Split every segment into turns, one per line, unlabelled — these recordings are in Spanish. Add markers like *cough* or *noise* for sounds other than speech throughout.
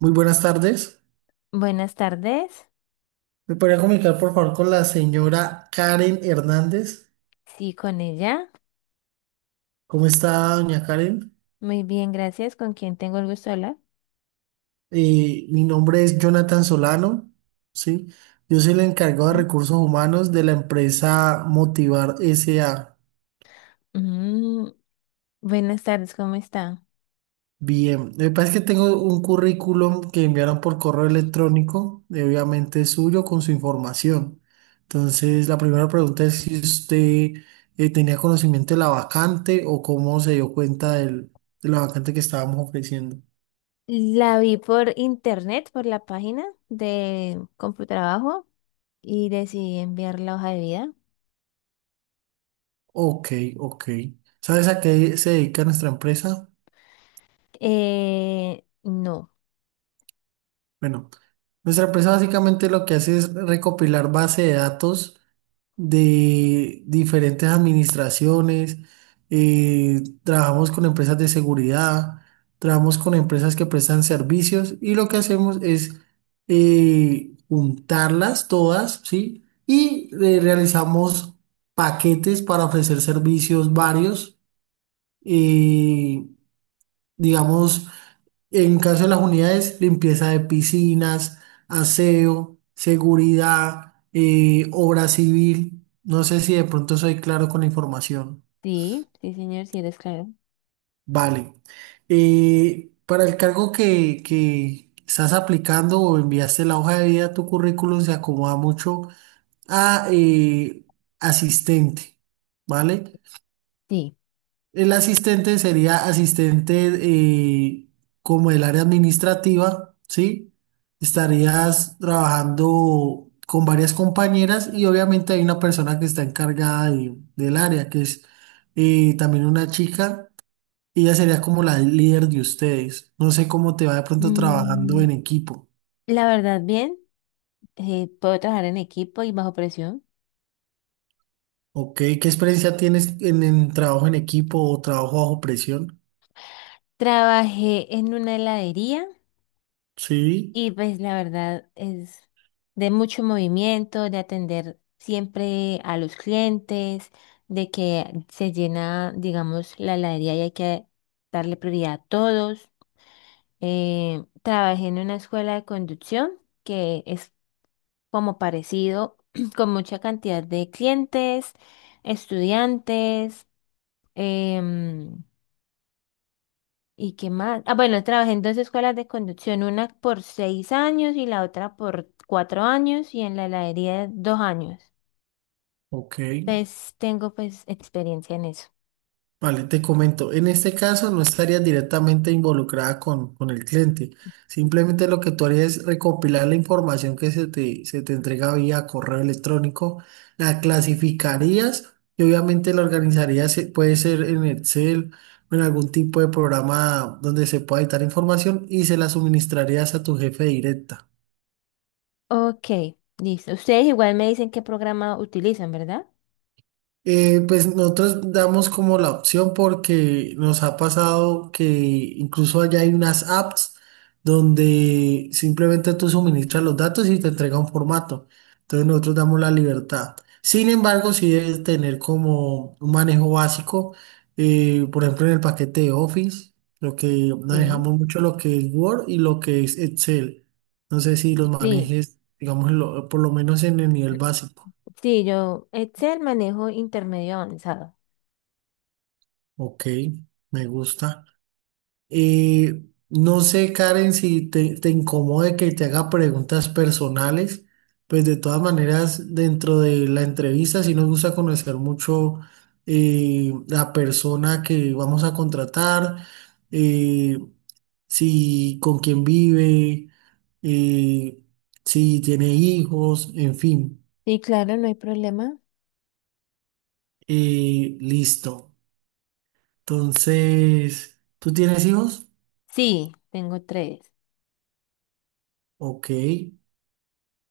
Muy buenas tardes.
Buenas tardes.
¿Me podría comunicar, por favor, con la señora Karen Hernández?
Sí, con ella.
¿Cómo está, doña Karen?
Muy bien, gracias. ¿Con quién tengo el gusto de hablar?
Mi nombre es Jonathan Solano, ¿sí? Yo soy el encargado de
¿Eh?
recursos humanos de la empresa Motivar S.A.
Mm, buenas tardes, ¿cómo está?
Bien, me parece que tengo un currículum que enviaron por correo electrónico, obviamente suyo, con su información. Entonces, la primera pregunta es si usted tenía conocimiento de la vacante o cómo se dio cuenta de la vacante que estábamos ofreciendo.
La vi por internet, por la página de Computrabajo y decidí enviar la hoja de vida.
Ok, ok. ¿Sabes a qué se dedica nuestra empresa?
No.
Bueno, nuestra empresa básicamente lo que hace es recopilar base de datos de diferentes administraciones, trabajamos con empresas de seguridad, trabajamos con empresas que prestan servicios y lo que hacemos es juntarlas todas, ¿sí? Y realizamos paquetes para ofrecer servicios varios, eh, digamos, en caso de las unidades, limpieza de piscinas, aseo, seguridad, obra civil. No sé si de pronto soy claro con la información.
Sí, sí, señor, sí eres claro.
Vale. Para el cargo que estás aplicando o enviaste la hoja de vida, tu currículum se acomoda mucho a asistente, ¿vale?
Sí.
El asistente sería asistente como el área administrativa, ¿sí? Estarías trabajando con varias compañeras y obviamente hay una persona que está encargada del área, que es también una chica. Y ella sería como la líder de ustedes. No sé cómo te va de pronto trabajando
Mm,
en equipo.
la verdad, bien. Puedo trabajar en equipo y bajo presión.
Ok, ¿qué experiencia tienes en trabajo en equipo o trabajo bajo presión?
Trabajé en una heladería.
Sí,
Y pues la verdad es de mucho movimiento, de atender siempre a los clientes, de que se llena, digamos, la heladería y hay que darle prioridad a todos. Trabajé en una escuela de conducción que es como parecido, *clears throat* con mucha cantidad de clientes, estudiantes. em, ¿Y qué más? Ah, bueno, trabajé en dos escuelas de conducción, una por 6 años y la otra por 4 años y en la heladería 2 años.
ok.
Entonces tengo pues experiencia en eso.
Vale, te comento, en este caso no estarías directamente involucrada con el cliente, simplemente lo que tú harías es recopilar la información que se te entrega vía correo electrónico, la clasificarías y obviamente la organizarías, puede ser en Excel o en algún tipo de programa donde se pueda editar información y se la suministrarías a tu jefe directa.
Ok, listo. Ustedes igual me dicen qué programa utilizan, ¿verdad?
Pues nosotros damos como la opción porque nos ha pasado que incluso allá hay unas apps donde simplemente tú suministras los datos y te entrega un formato. Entonces nosotros damos la libertad. Sin embargo, sí debes tener como un manejo básico, por ejemplo en el paquete de Office, lo que
Sí,
manejamos mucho lo que es Word y lo que es Excel. No sé si los
sí.
manejes, digamos, en por lo menos en el nivel
Mm,
básico.
sí, yo Excel manejo intermedio avanzado.
Ok, me gusta. No sé, Karen, si te incomode que te haga preguntas personales, pues de todas maneras, dentro de la entrevista, sí nos gusta conocer mucho la persona que vamos a contratar, eh, si con quién vive, eh, si tiene hijos, en fin.
Sí, claro, no hay problema.
Listo. Entonces, ¿tú tienes hijos?
Sí, tengo tres.
Ok.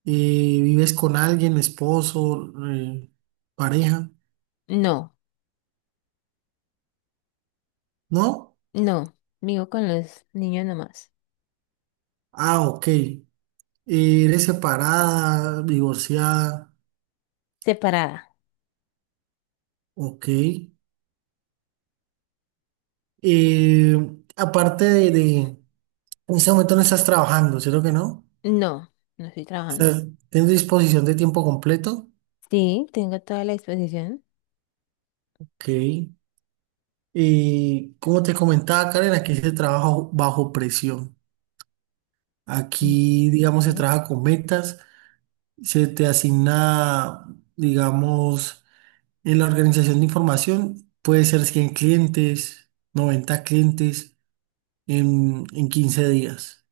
¿Vives con alguien, esposo, pareja?
No,
¿No?
no. Vivo con los niños nomás.
Ah, ok. ¿Eres separada, divorciada?
Separada.
Ok. Eh, aparte en este momento no estás trabajando, ¿cierto que no?
No, no estoy trabajando.
¿Tienes disposición de tiempo completo?
Sí, tengo toda la disposición.
Ok. Como te comentaba, Karen, aquí se trabaja bajo presión. Aquí, digamos, se
Ok.
trabaja con metas, se te asigna, digamos, en la organización de información puede ser 100 clientes, 90 clientes en 15 días.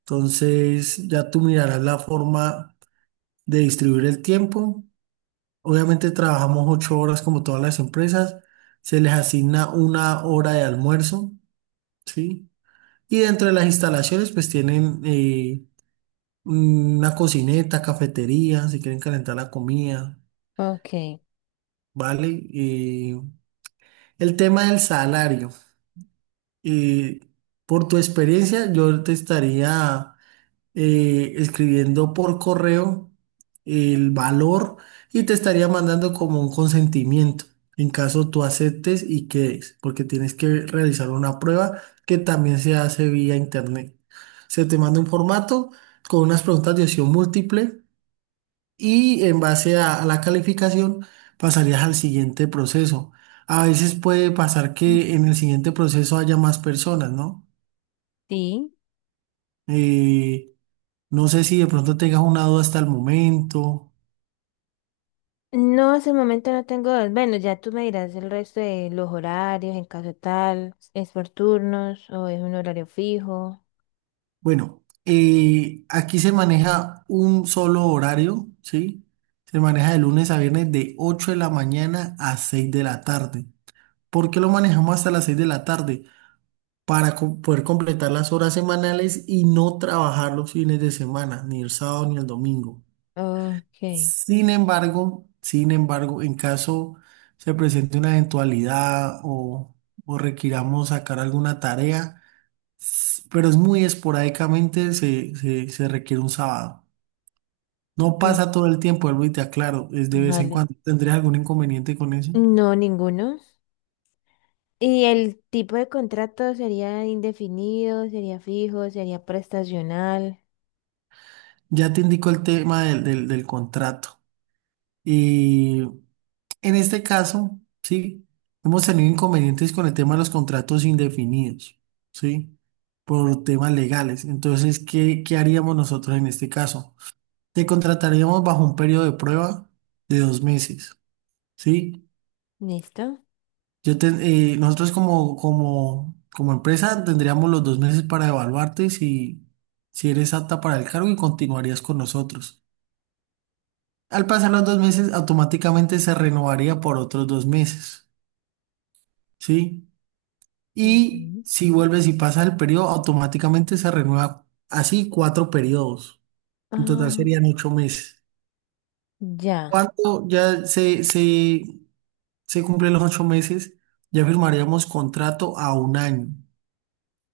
Entonces, ya tú mirarás la forma de distribuir el tiempo. Obviamente trabajamos 8 horas como todas las empresas. Se les asigna una hora de almuerzo, ¿sí? Y dentro de las instalaciones, pues tienen una cocineta, cafetería, si quieren calentar la comida,
Ok.
¿vale? El tema del salario. eh, por tu experiencia, yo te estaría escribiendo por correo el valor y te estaría mandando como un consentimiento en caso tú aceptes y quedes, porque tienes que realizar una prueba que también se hace vía internet. Se te manda un formato con unas preguntas de opción múltiple y en base a la calificación pasarías al siguiente proceso. A veces puede pasar que en el siguiente proceso haya más personas, ¿no?
Sí.
Eh, no sé si de pronto tengas una duda hasta el momento.
No, hasta el momento no tengo. Bueno, ya tú me dirás el resto de los horarios, en caso tal, es por turnos o es un horario fijo.
Bueno, aquí se maneja un solo horario, ¿sí? Se maneja de lunes a viernes de 8 de la mañana a 6 de la tarde. ¿Por qué lo manejamos hasta las 6 de la tarde? Para poder completar las horas semanales y no trabajar los fines de semana, ni el sábado ni el domingo.
Ok.
Sin embargo, en caso se presente una eventualidad o requiramos sacar alguna tarea, pero es muy esporádicamente, se requiere un sábado. No
Mm,
pasa todo el tiempo, vuelvo y te aclaro, es de vez en
vale.
cuando. ¿Tendrías algún inconveniente con eso?
No, ninguno. ¿Y el tipo de contrato sería indefinido, sería fijo, sería prestacional?
Ya te indico el tema del contrato. En este caso, sí, hemos tenido inconvenientes con el tema de los contratos indefinidos, ¿sí? Por temas legales. Entonces, ¿qué haríamos nosotros en este caso? Te contrataríamos bajo un periodo de prueba de 2 meses, ¿sí?
¿Listo?
Yo te- nosotros como empresa tendríamos los 2 meses para evaluarte, si eres apta para el cargo y continuarías con nosotros. Al pasar los 2 meses, automáticamente se renovaría por otros 2 meses, ¿sí? Y
Ujú.
si vuelves y pasas el periodo, automáticamente se renueva así cuatro periodos. En total
Ah,
serían 8 meses.
ya,
Cuando ya se cumplen los 8 meses, ya firmaríamos contrato a un año,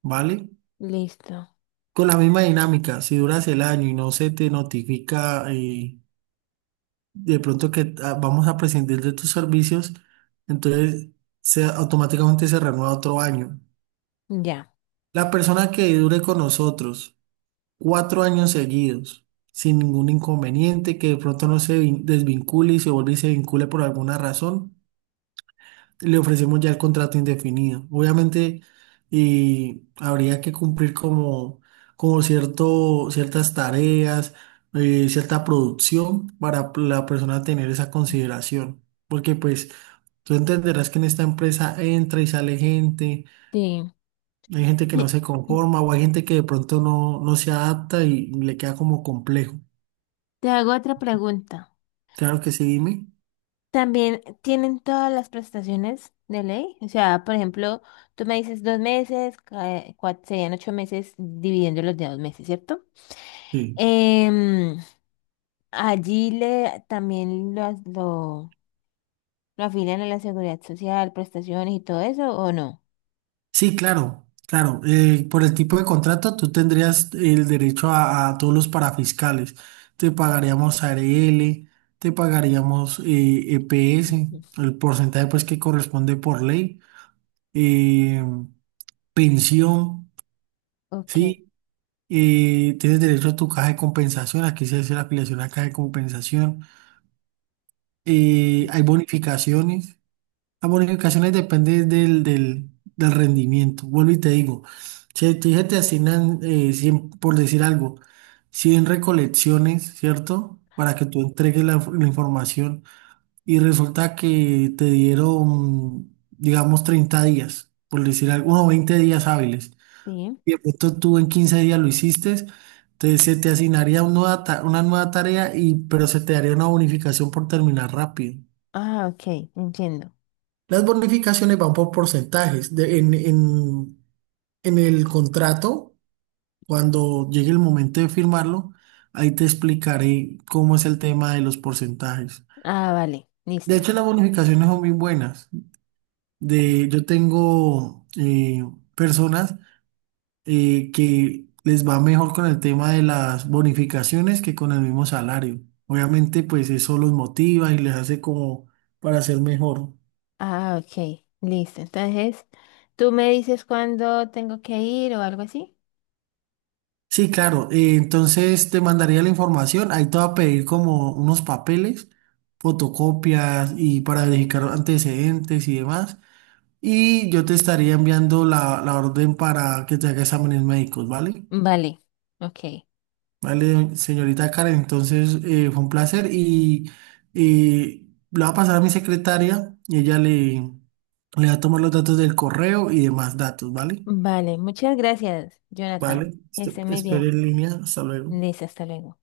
¿vale?
listo.
Con la misma dinámica, si duras el año y no se te notifica de pronto que ah, vamos a prescindir de tus servicios, entonces automáticamente se renueva otro año.
Ya.
La persona que dure con nosotros 4 años seguidos, sin ningún inconveniente, que de pronto no se desvincule y se vuelve y se vincule por alguna razón, le ofrecemos ya el contrato indefinido. Obviamente, y habría que cumplir como, como ciertas tareas, cierta producción para la persona tener esa consideración. Porque pues tú entenderás que en esta empresa entra y sale gente,
Sí.
hay gente que no
Sí.
se conforma o hay gente que de pronto no se adapta y le queda como complejo.
Te hago otra pregunta.
Claro que sí, dime.
¿También tienen todas las prestaciones de ley? O sea, por ejemplo, tú me dices 2 meses, serían 8 meses dividiéndolos de 2 meses, ¿cierto?
Sí,
Em, allí le también lo afilian a la seguridad social, prestaciones y todo eso, ¿o no?
sí, claro, claro. Por el tipo de contrato, tú tendrías el derecho a todos los parafiscales. Te pagaríamos ARL, te pagaríamos EPS
Ujú.
el porcentaje pues que corresponde por ley, eh, pensión,
Ok,
¿sí? Tienes derecho a tu caja de compensación, aquí se hace la afiliación a caja de compensación. Hay bonificaciones. Las bonificaciones dependen del rendimiento. Vuelvo y te digo, si te, dije, te asignan, 100, por decir algo, 100 recolecciones, ¿cierto? Para que tú entregues la información y resulta que te dieron, digamos, 30 días, por decir algo, o 20 días hábiles.
sí.
Y de pronto tú en 15 días lo hiciste, entonces se te asignaría una nueva tarea, pero se te daría una bonificación por terminar rápido.
Ah, ok, entiendo.
Las bonificaciones van por porcentajes. En el contrato, cuando llegue el momento de firmarlo, ahí te explicaré cómo es el tema de los porcentajes.
Ah, vale,
De
listo.
hecho, las bonificaciones son muy buenas. Yo tengo personas que les va mejor con el tema de las bonificaciones que con el mismo salario. Obviamente, pues eso los motiva y les hace como para ser mejor.
Ah, ok, listo. Entonces, tú me dices cuándo tengo que ir o algo así.
Sí, claro. Entonces te mandaría la información. Ahí te va a pedir como unos papeles, fotocopias y para verificar antecedentes y demás. Y yo te estaría enviando la orden para que te haga exámenes médicos, ¿vale?
Vale, ok.
Vale, señorita Karen. Entonces fue un placer y lo va a pasar a mi secretaria y ella le va a tomar los datos del correo y demás datos, ¿vale?
Vale, muchas gracias, Jonathan.
Vale.
Que esté muy
Espere
bien.
en línea. Hasta luego.
Listo, hasta luego.